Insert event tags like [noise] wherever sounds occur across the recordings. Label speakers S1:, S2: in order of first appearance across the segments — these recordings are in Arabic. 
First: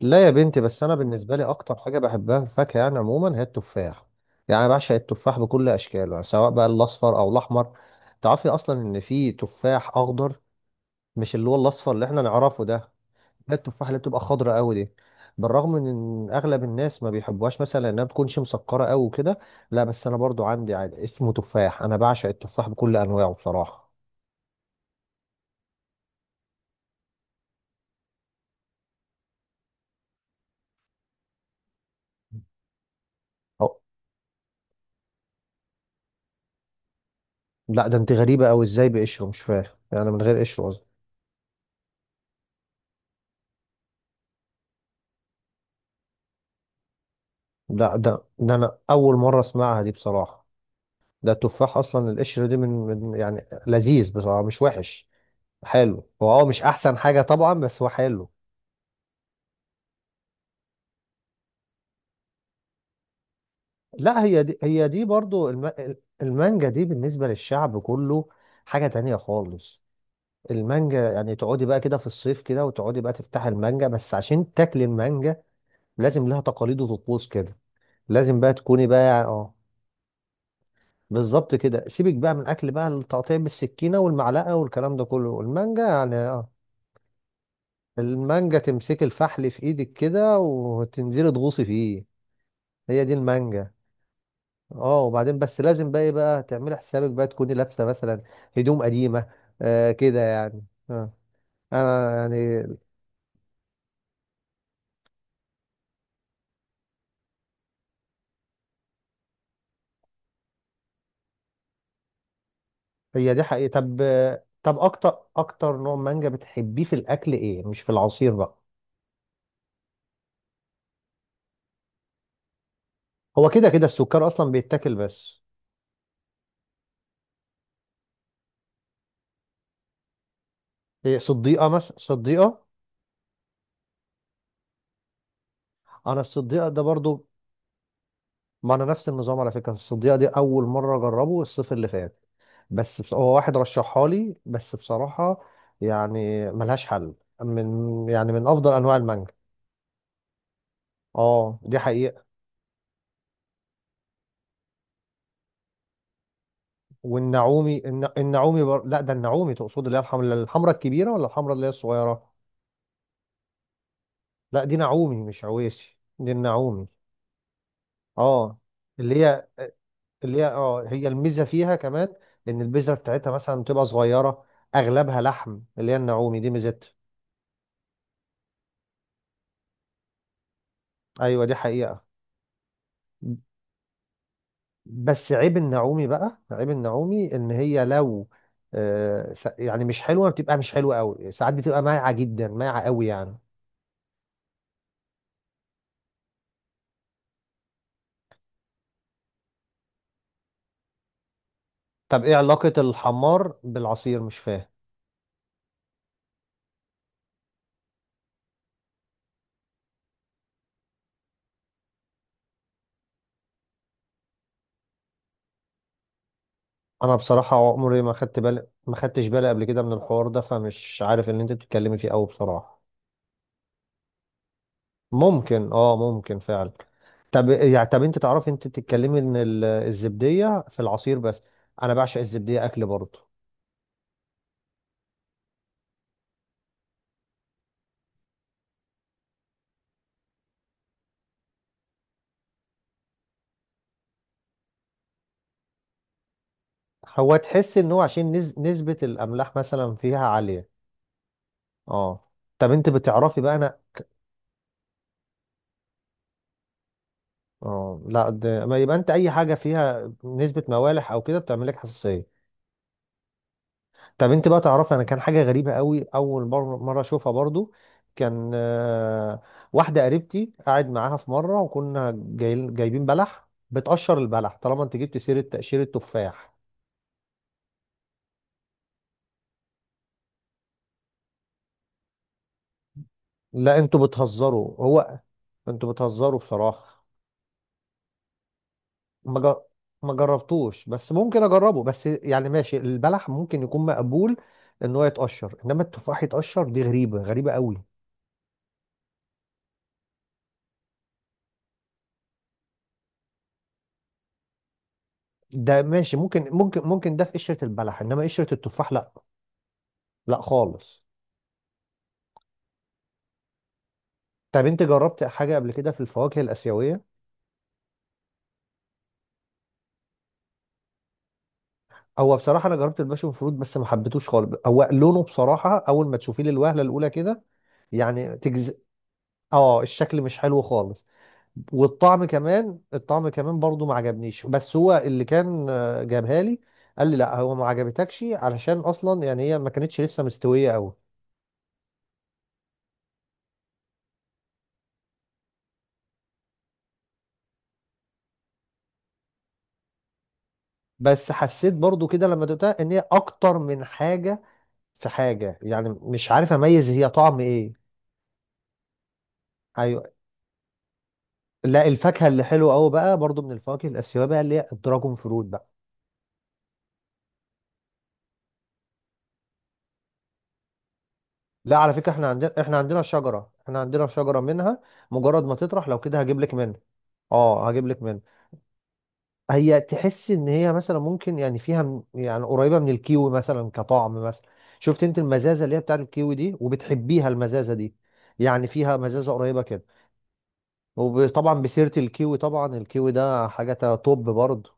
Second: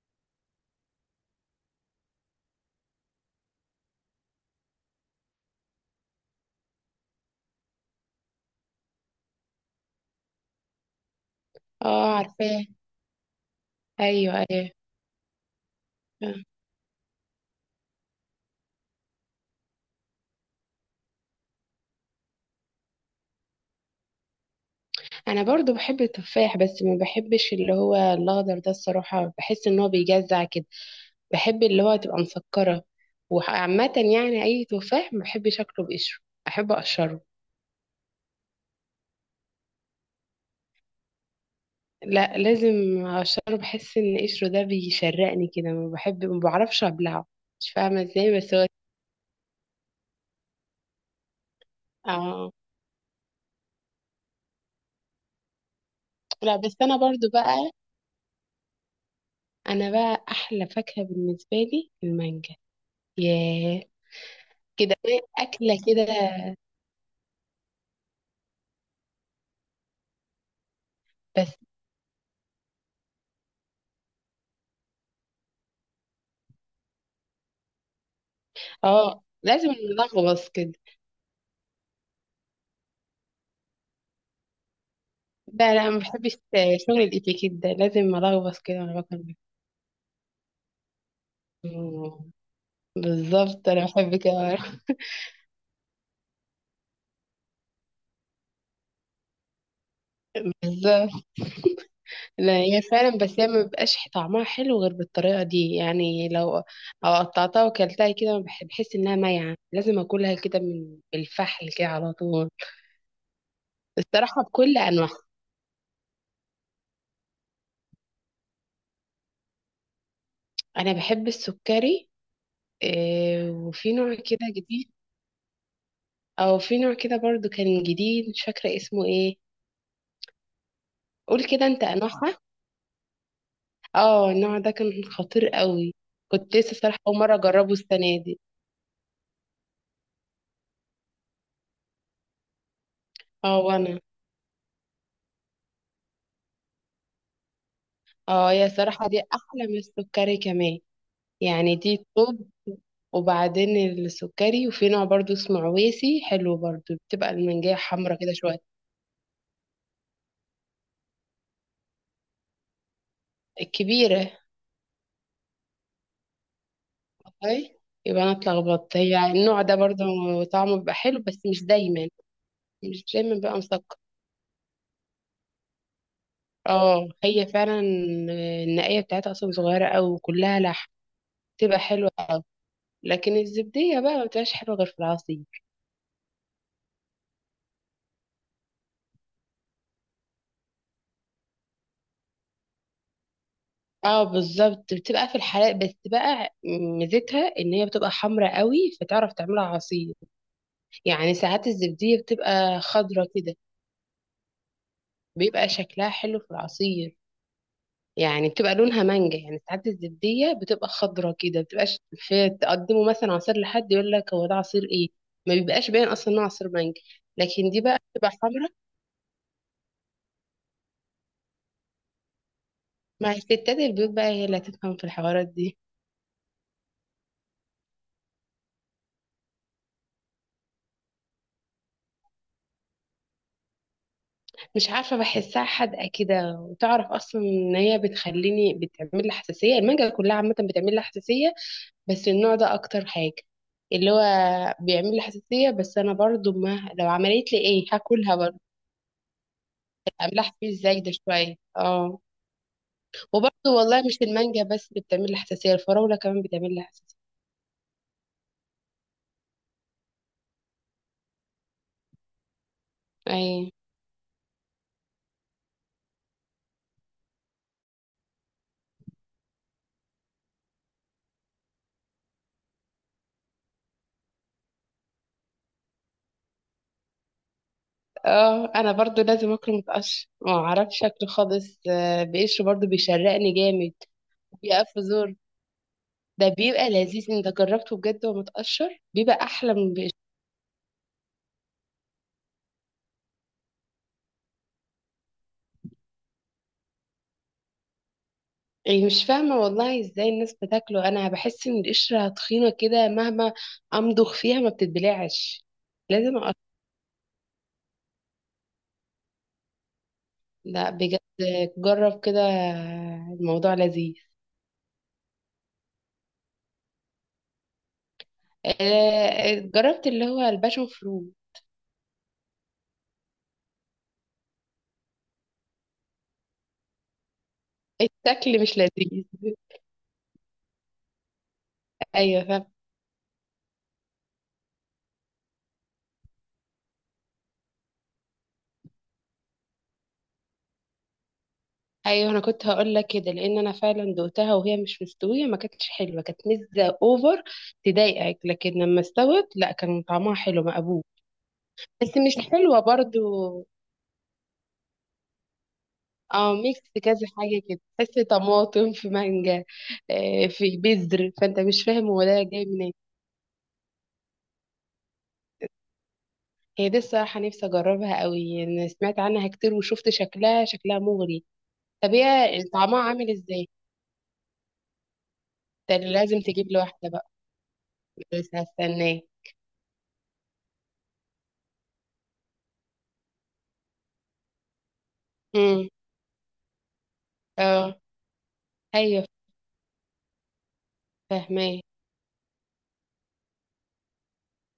S1: لا يا بنتي، بس انا بالنسبه لي اكتر حاجه بحبها في الفاكهه يعني عموما هي التفاح. يعني أنا بعشق التفاح بكل اشكاله، يعني سواء بقى الاصفر او الاحمر. تعرفي اصلا ان في تفاح اخضر؟ مش اللي هو الاصفر اللي
S2: اه،
S1: احنا
S2: عارفاه.
S1: نعرفه ده. ده التفاح اللي بتبقى
S2: ايوه،
S1: خضرا
S2: ايوه.
S1: قوي دي، بالرغم من ان
S2: آه.
S1: اغلب الناس ما بيحبوهاش، مثلا انها بتكونش مسكره قوي وكده. لا بس انا برضو عندي عادي اسمه تفاح، انا بعشق التفاح بكل انواعه بصراحه.
S2: انا برضو بحب التفاح بس ما بحبش اللي هو الاخضر ده الصراحه، بحس ان هو بيجزع كده. بحب اللي هو تبقى مسكره.
S1: أو
S2: وعامه يعني اي تفاح ما بحبش اكله بقشره، احب اقشره.
S1: لا، ده انت غريبه قوي، ازاي بقشره؟ مش فاهم، يعني من غير قشره قصدي.
S2: لا لازم اقشره، بحس ان قشره ده بيشرقني كده، ما بعرفش ابلعه. مش
S1: لا،
S2: فاهمه
S1: ده
S2: ازاي
S1: ده
S2: بس هو
S1: انا اول مره اسمعها دي بصراحه. ده التفاح اصلا القشر
S2: اه.
S1: دي من, من يعني لذيذ بصراحه، مش وحش. حلو هو، اه
S2: لا
S1: مش
S2: بس انا
S1: احسن حاجه
S2: برضو
S1: طبعا
S2: بقى،
S1: بس هو حلو.
S2: انا بقى احلى فاكهه بالنسبه لي المانجا. ياه
S1: لا هي دي هي
S2: كده،
S1: دي برضو
S2: اكله كده.
S1: المانجا دي بالنسبه للشعب كله حاجه تانية خالص. المانجا يعني
S2: بس
S1: تقعدي بقى كده في الصيف كده وتقعدي بقى تفتحي المانجا بس عشان تاكلي المانجا، لازم لها تقاليد وطقوس كده. لازم بقى تكوني
S2: اه
S1: بقى اه
S2: لازم، نلغوص كده.
S1: بالظبط كده. سيبك بقى من الاكل بقى، التقطيع بالسكينه والمعلقه والكلام ده كله،
S2: لا،
S1: المانجا
S2: لا، ما
S1: يعني
S2: بحبش
S1: اه،
S2: شغل الاتيكيت ده، لازم
S1: المانجا
S2: ألغوص كده وانا
S1: تمسك
S2: باكل.
S1: الفحل في ايدك كده وتنزلي تغوصي فيه.
S2: مم.
S1: هي دي
S2: بالظبط،
S1: المانجا.
S2: انا بحب كده.
S1: اه
S2: [laughs]
S1: وبعدين بس لازم بقى ايه بقى، تعملي حسابك بقى تكوني لابسه مثلا هدوم قديمه، آه كده يعني. آه،
S2: بالظبط.
S1: انا
S2: لا
S1: يعني
S2: هي فعلا، بس هي ما بيبقاش طعمها حلو غير بالطريقه دي، يعني لو قطعتها وكلتها كده بحس انها مايعه، لازم اكلها كده من الفحل كده على طول.
S1: هي دي حقيقه. طب،
S2: الصراحه
S1: طب
S2: بكل
S1: اكتر
S2: انواعها.
S1: اكتر نوع مانجا بتحبيه في الاكل ايه، مش في العصير بقى؟
S2: انا بحب السكري.
S1: هو
S2: إيه،
S1: كده كده
S2: وفي نوع
S1: السكر
S2: كده
S1: اصلا
S2: جديد،
S1: بيتاكل بس.
S2: او في نوع كده برضو كان جديد مش فاكره اسمه ايه.
S1: إيه،
S2: قول كده
S1: صديقه
S2: انت
S1: مثلا،
S2: انواعها.
S1: صديقه.
S2: اه النوع ده كان خطير قوي.
S1: انا
S2: كنت
S1: الصديقه
S2: لسه
S1: ده
S2: صراحة أول
S1: برضو،
S2: مرة أجربه السنة دي.
S1: ما انا نفس النظام على فكره، الصديقه دي اول مره اجربه الصيف اللي فات. بس هو واحد
S2: اه وأنا.
S1: رشحها لي بس بصراحه، يعني ملهاش حل، من يعني من
S2: اه هي
S1: افضل انواع
S2: صراحة دي
S1: المانجا.
S2: أحلى من السكري كمان.
S1: اه
S2: يعني
S1: دي
S2: دي،
S1: حقيقه.
S2: طب وبعدين، السكري وفي نوع برضو اسمه عويسي حلو برضو، بتبقى المانجاية
S1: والنعومي
S2: حمرا كده شوية.
S1: النعومي لا ده النعومي تقصد اللي هي الحمراء، الحمراء الكبيره ولا الحمراء اللي هي الصغيره؟
S2: الكبيرة.
S1: لا دي نعومي مش عويسي، دي النعومي.
S2: اي يبقى أنا
S1: اه،
S2: اتلخبطت،
S1: اللي
S2: هي
S1: هي
S2: النوع ده برضو.
S1: اللي هي
S2: طعمه
S1: اه
S2: بيبقى
S1: هي
S2: حلو بس
S1: الميزه
S2: مش
S1: فيها
S2: دايما،
S1: كمان ان البذره
S2: مش
S1: بتاعتها
S2: دايما بيبقى
S1: مثلا بتبقى
S2: مسكر.
S1: صغيره، اغلبها لحم، اللي هي النعومي دي ميزتها.
S2: اه هي فعلا، النقية بتاعتها أصلا صغيرة أوي وكلها لحم،
S1: ايوه دي
S2: تبقى
S1: حقيقة.
S2: حلوة. لكن الزبدية بقى ما بتبقاش حلوة غير في
S1: بس
S2: العصير.
S1: عيب النعومي بقى، عيب النعومي ان هي لو، يعني مش حلوة، بتبقى مش حلوة قوي، ساعات بتبقى مايعة جدا، مايعة قوي يعني.
S2: اه بالظبط، بتبقى في الحلال بس بقى ميزتها ان هي بتبقى حمرة قوي فتعرف تعملها عصير. يعني ساعات الزبدية
S1: طب ايه علاقة
S2: بتبقى خضرة كده،
S1: الحمار بالعصير؟ مش فاهم.
S2: بيبقى شكلها حلو في العصير. يعني بتبقى لونها مانجا، يعني ساعات الزبدية بتبقى خضرة كده، بتبقاش في تقدمه مثلا عصير لحد يقول لك هو ده عصير ايه. ما بيبقاش باين اصلا انه عصير مانجا.
S1: انا بصراحة
S2: لكن دي بقى
S1: عمري ما
S2: بتبقى
S1: خدت بالي،
S2: حمرا.
S1: ما خدتش بالي قبل كده من الحوار ده، فمش عارف اللي انت بتتكلمي فيه قوي بصراحة.
S2: مع الستات البيوت بقى، هي اللي هتفهم في الحوارات
S1: ممكن،
S2: دي.
S1: اه ممكن فعلا. طب يعني، طب انت تعرفي انت بتتكلمي ان الزبدية في العصير بس، انا بعشق الزبدية اكل برضه.
S2: مش عارفة، بحسها حادقة كده، وتعرف أصلا إن هي بتخليني، بتعمل لي حساسية. المانجا كلها عامة بتعمل لي حساسية، بس النوع ده أكتر حاجة، اللي هو بيعمل لي حساسية. بس أنا برضو، ما لو
S1: هو
S2: عملت لي
S1: تحس
S2: إيه
S1: ان هو عشان
S2: هاكلها برضو.
S1: نسبة الاملاح مثلا فيها
S2: أعملها
S1: عالية.
S2: حساسية إزاي ده شوية اه.
S1: اه. طب انت بتعرفي بقى
S2: وبرضو
S1: انا،
S2: والله مش المانجا بس اللي بتعمل لي حساسية، الفراولة كمان بتعمل لي حساسية.
S1: اه لا ما يبقى انت اي حاجة فيها نسبة موالح او كده بتعمل لك حساسية.
S2: أي.
S1: طب انت بقى تعرفي انا، كان حاجة غريبة قوي اول مرة اشوفها برضو، كان آه، واحدة قريبتي قاعد معاها في مرة وكنا جايبين بلح بتقشر البلح، طالما انت جبت سيرة تقشير التفاح.
S2: اه أنا برضو لازم أكله متقشر، ما أعرفش شكله خالص، بقشره برضو بيشرقني
S1: لا
S2: جامد،
S1: انتوا بتهزروا،
S2: بيقف
S1: هو
S2: زور.
S1: انتوا بتهزروا
S2: ده بيبقى
S1: بصراحة.
S2: لذيذ، انت جربته بجد؟ ومتقشر بيبقى
S1: ما جر-
S2: احلى من القشر.
S1: ما جربتوش بس ممكن اجربه، بس يعني ماشي البلح ممكن يكون مقبول ان هو يتقشر، انما التفاح يتقشر دي غريبه قوي.
S2: يعني مش فاهمة والله ازاي الناس بتاكله، انا بحس ان القشرة تخينة كده، مهما امضغ فيها ما بتتبلعش،
S1: ده ماشي
S2: لازم
S1: ممكن،
S2: أقشر.
S1: ممكن ممكن ده في قشره البلح، انما قشره التفاح لا، لا
S2: لا
S1: خالص.
S2: بجد، جرب كده، الموضوع لذيذ.
S1: طب انت جربت حاجه قبل كده في الفواكه الاسيويه؟
S2: آه، جربت اللي هو الباشون فرو.
S1: هو بصراحه انا جربت الباشون فروت بس ما حبيتوش خالص، هو لونه بصراحه اول ما تشوفيه للوهله الاولى كده يعني
S2: الشكل
S1: تجز،
S2: مش لذيذ.
S1: اه الشكل مش حلو خالص. والطعم
S2: ايوه فاهم.
S1: كمان، الطعم كمان برضو ما عجبنيش، بس هو اللي كان جابها لي قال لي لا هو ما عجبتكش علشان اصلا يعني هي ما كانتش لسه مستويه قوي.
S2: ايوه انا كنت هقول لك كده، لان انا فعلا دوقتها وهي مش مستويه، ما كانتش حلوه، كانت مزه اوفر تضايقك. لكن لما استوت لا، كان طعمها حلو مقبول.
S1: بس حسيت برضو
S2: بس
S1: كده لما
S2: مش حلوة
S1: دقتها ان هي اكتر
S2: برضو.
S1: من حاجه، في حاجه يعني مش عارف
S2: اه، ميكس
S1: اميز هي
S2: كذا
S1: طعم
S2: حاجة
S1: ايه.
S2: كده، تحس طماطم في مانجا.
S1: ايوه.
S2: آه، في بذر، فانت مش
S1: لا
S2: فاهم هو
S1: الفاكهه
S2: ده
S1: اللي
S2: جاي
S1: حلوه قوي
S2: منين.
S1: بقى برضو من الفواكه الاسيويه بقى، اللي هي الدراجون فروت بقى.
S2: هي دي الصراحة نفسي اجربها قوي، انا سمعت عنها كتير وشفت شكلها، شكلها مغري.
S1: لا على
S2: طب
S1: فكره احنا عندنا،
S2: هي
S1: احنا
S2: طعمها
S1: عندنا
S2: عامل
S1: شجره
S2: ازاي؟
S1: احنا عندنا شجره منها. مجرد ما تطرح
S2: ده
S1: لو
S2: اللي
S1: كده هجيب
S2: لازم
S1: لك
S2: تجيب لي
S1: منها،
S2: واحدة بقى،
S1: اه هجيب لك منها.
S2: بس هستناه.
S1: هي تحس ان هي مثلا ممكن يعني فيها يعني قريبه من الكيوي مثلا كطعم مثلا. شفت انت المزازه اللي هي
S2: امم.
S1: بتاعت الكيوي دي وبتحبيها المزازه دي،
S2: اه.
S1: يعني فيها
S2: ايوه
S1: مزازه قريبه كده. وطبعا
S2: فاهمة،
S1: بسيره الكيوي، طبعا الكيوي ده حاجه توب برضه.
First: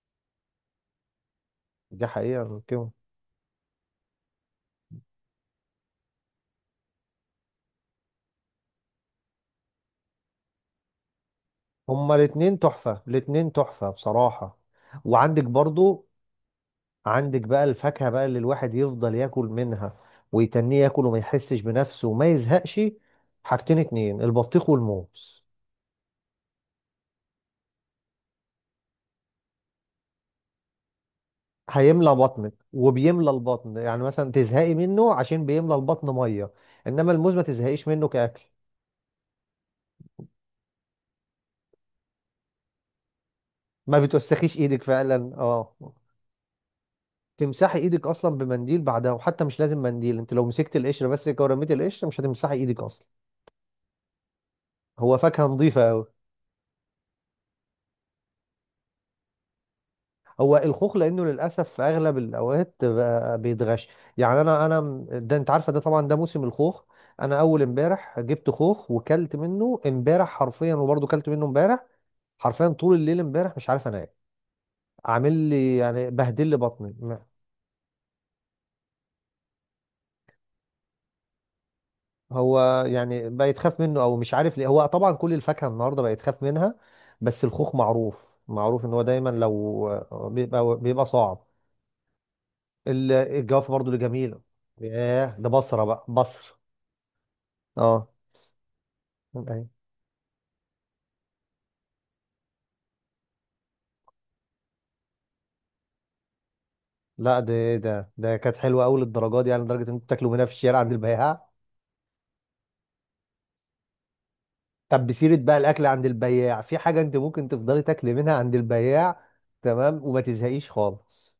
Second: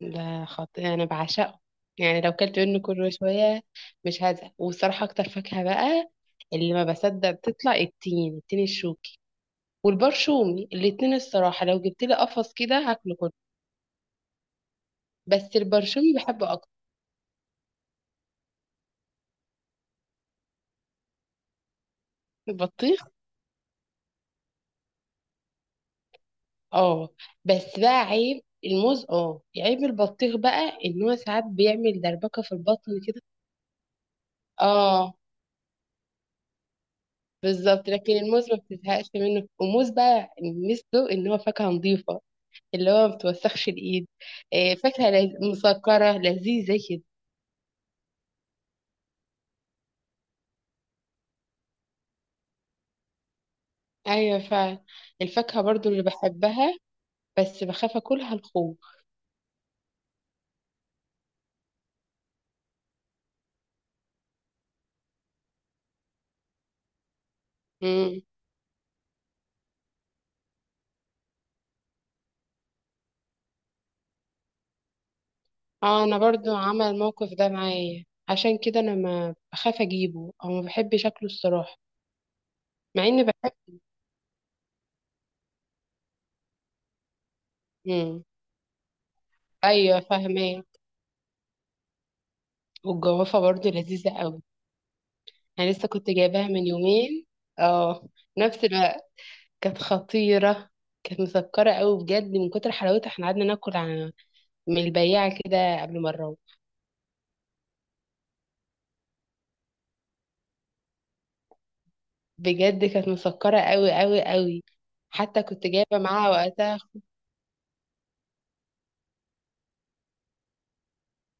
S2: ده خطير، انا بعشقه.
S1: دي
S2: يعني لو
S1: حقيقه
S2: كلت منه
S1: الكيوي.
S2: كل شويه مش هزهق. والصراحه اكتر فاكهه بقى اللي ما بصدق بتطلع، التين، التين الشوكي والبرشومي الاتنين. الصراحه لو جبت
S1: هما
S2: لي قفص
S1: الاتنين
S2: كده
S1: تحفه،
S2: هاكله كله،
S1: الاتنين تحفه بصراحه. وعندك
S2: بس
S1: برضه،
S2: البرشومي بحبه اكتر.
S1: عندك بقى الفاكهه بقى اللي الواحد يفضل ياكل منها ويتنيه ياكل وما يحسش بنفسه وما يزهقش.
S2: البطيخ.
S1: حاجتين اتنين، البطيخ والموز.
S2: اه. بس بقى عيب الموز، اه عيب البطيخ بقى، ان هو ساعات بيعمل
S1: هيملى
S2: دربكه في
S1: بطنك،
S2: البطن كده.
S1: وبيملى البطن، يعني مثلا تزهقي منه
S2: اه
S1: عشان بيملى البطن ميه. انما الموز ما تزهقيش
S2: بالظبط،
S1: منه
S2: لكن
S1: كاكل.
S2: الموز ما بتزهقش منه، والموز بقى ميزته ان هو فاكهه نظيفه، اللي هو ما بتوسخش
S1: ما
S2: الايد.
S1: بتوسخيش
S2: آه،
S1: ايدك
S2: فاكهة
S1: فعلا، اه.
S2: مسكرة لذيذة كده.
S1: تمسحي ايدك اصلا بمنديل بعدها، وحتى مش لازم منديل، انت لو مسكت القشره بس كده ورميتي القشره مش هتمسحي ايدك اصلا.
S2: ايوه فعلا.
S1: هو فاكهه
S2: الفاكهة
S1: نظيفه
S2: برضو اللي
S1: قوي.
S2: بحبها بس بخاف اكلها الخوخ.
S1: هو الخوخ، لانه للاسف في اغلب الاوقات بقى بيتغش. يعني ده انت عارفه ده طبعا ده موسم الخوخ. انا اول امبارح
S2: امم.
S1: جبت خوخ وكلت منه امبارح حرفيا، وبرضه كلت منه امبارح حرفيا، طول الليل امبارح مش عارف انام، عامل لي
S2: اه
S1: يعني
S2: انا
S1: بهدل لي
S2: برضو عمل
S1: بطني
S2: الموقف ده معايا، عشان كده انا ما بخاف اجيبه، او ما بحبش اكله الصراحة،
S1: هو
S2: مع اني
S1: يعني
S2: بحب.
S1: بقيت خاف منه او مش عارف ليه، هو طبعا كل الفاكهه النهارده بقيت خاف منها. بس الخوخ
S2: امم.
S1: معروف، معروف ان هو دايما لو
S2: ايوه فاهمة.
S1: بيبقى صعب.
S2: والجوافة برضو
S1: الجوافه برضو اللي
S2: لذيذة
S1: جميله،
S2: قوي.
S1: ياه ده
S2: انا
S1: بصره
S2: لسه
S1: بقى
S2: كنت جايباها
S1: بصر.
S2: من يومين.
S1: اه،
S2: اه، نفس الوقت.
S1: أيوة.
S2: كانت خطيرة، كانت مسكرة قوي بجد. من كتر حلاوتها احنا قعدنا ناكل من البياعة كده قبل ما نروح.
S1: لا ده كانت حلوه قوي للدرجه دي، يعني لدرجه ان انتوا بتاكلوا منها في الشارع عند البياع.
S2: بجد كانت مسكرة قوي قوي قوي.
S1: طب بسيرة
S2: حتى
S1: بقى
S2: كنت
S1: الأكل
S2: جايبة
S1: عند
S2: معاها
S1: البياع، في
S2: وقتها
S1: حاجة أنت ممكن تفضلي تاكلي منها عند البياع تمام وما تزهقيش خالص.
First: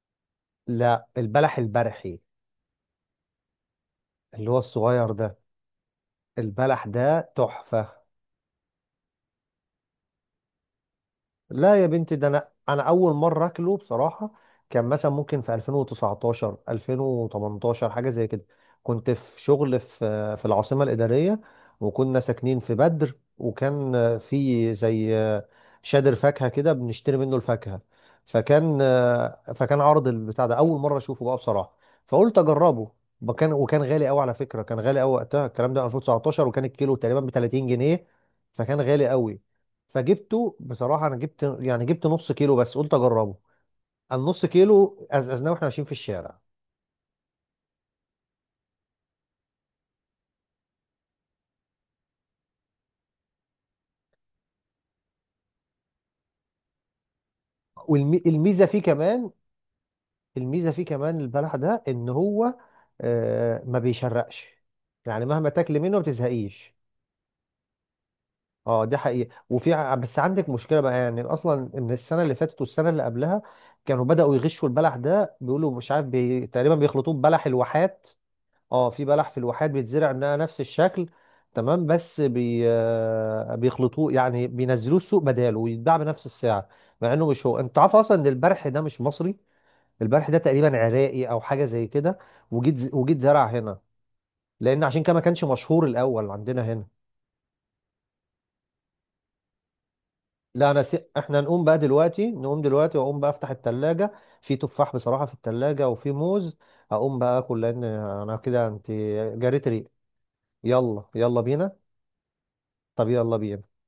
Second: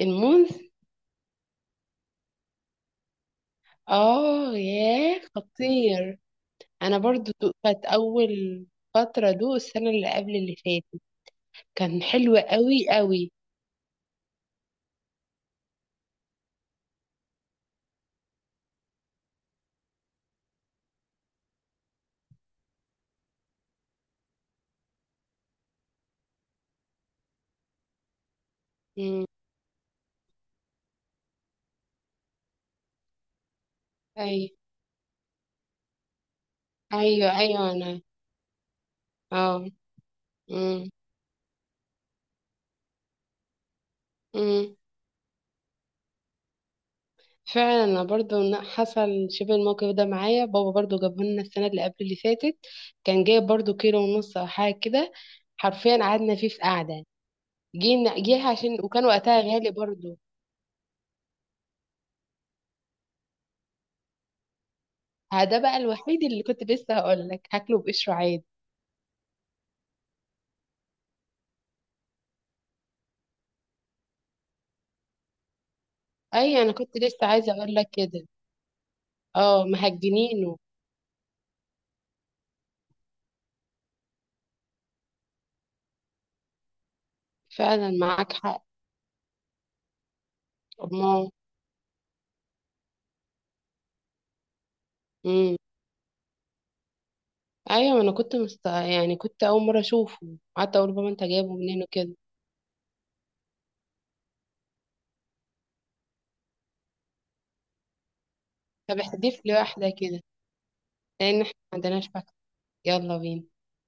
S2: الموز.
S1: لا البلح البرحي، اللي
S2: اه
S1: هو الصغير
S2: ياه،
S1: ده،
S2: خطير.
S1: البلح
S2: انا
S1: ده
S2: برضو كانت
S1: تحفة.
S2: اول فترة دو السنة اللي قبل اللي فاتت.
S1: لا يا
S2: كان
S1: بنتي، ده
S2: حلو
S1: انا
S2: قوي
S1: اول
S2: قوي.
S1: مره اكله بصراحه. كان مثلا ممكن في 2019 2018 حاجه زي كده، كنت في شغل في العاصمه الاداريه، وكنا ساكنين في بدر، وكان في زي شادر فاكهه كده بنشتري منه الفاكهه. فكان،
S2: امم.
S1: فكان عرض البتاع ده اول مره اشوفه بقى بصراحه، فقلت اجربه. وكان غالي قوي على
S2: ايوه،
S1: فكره، كان غالي قوي وقتها الكلام ده 2019، وكان الكيلو تقريبا ب
S2: ايوه،
S1: 30
S2: ايوه، انا
S1: جنيه فكان غالي قوي.
S2: اه.
S1: فجبته بصراحه، انا جبت يعني جبت نص كيلو بس قلت اجربه. النص
S2: امم.
S1: كيلو أزأزناه واحنا ماشيين في الشارع.
S2: فعلا انا برضو حصل شبه الموقف ده معايا. بابا برضو جابه لنا السنه اللي قبل اللي فاتت، كان جايب برضو كيلو ونص او حاجه كده. حرفيا قعدنا فيه في قعده، جينا جه
S1: والميزه
S2: عشان
S1: فيه
S2: وكان
S1: كمان،
S2: وقتها غالي برضو.
S1: الميزه فيه كمان البلح ده ان هو آه ما بيشرقش، يعني
S2: ها،
S1: مهما
S2: ده بقى
S1: تاكل منه ما
S2: الوحيد اللي كنت
S1: بتزهقيش.
S2: لسه هقول لك هاكله بقشره عادي.
S1: اه دي حقيقه. وفي بس عندك مشكله بقى يعني اصلا، ان السنه اللي فاتت والسنه اللي قبلها كانوا بداوا يغشوا البلح ده، بيقولوا مش عارف
S2: اي انا
S1: تقريبا
S2: كنت
S1: بيخلطوه
S2: لسه
S1: ببلح
S2: عايزه اقول لك
S1: الواحات.
S2: كده.
S1: اه في بلح في
S2: اه
S1: الواحات بيتزرع منها
S2: مهجنينه،
S1: نفس الشكل. تمام بس آه، بيخلطوه، يعني بينزلوه السوق بداله ويتباع بنفس السعر، مع انه مش هو. انت
S2: فعلا
S1: عارف اصلا ان
S2: معاك حق.
S1: البرح ده مش مصري، البرح ده تقريبا عراقي
S2: الله.
S1: او حاجه زي كده، وجيت زرع هنا، لان عشان كده ما كانش
S2: امم.
S1: مشهور الاول عندنا هنا.
S2: ايوه انا كنت يعني كنت اول مره اشوفه،
S1: لا
S2: قعدت
S1: انا
S2: اقول بابا انت
S1: احنا
S2: جايبه
S1: نقوم بقى
S2: منين كده.
S1: دلوقتي، نقوم دلوقتي واقوم بقى افتح التلاجة، في تفاح بصراحه في التلاجة وفي موز. هقوم بقى اكل لان انا كده انت
S2: طب احذف لي
S1: جريت ريق.
S2: واحده كده،
S1: يلا
S2: لان
S1: يلا
S2: احنا ما
S1: بينا.
S2: عندناش.
S1: طب
S2: يلا
S1: يلا
S2: بينا.
S1: بينا.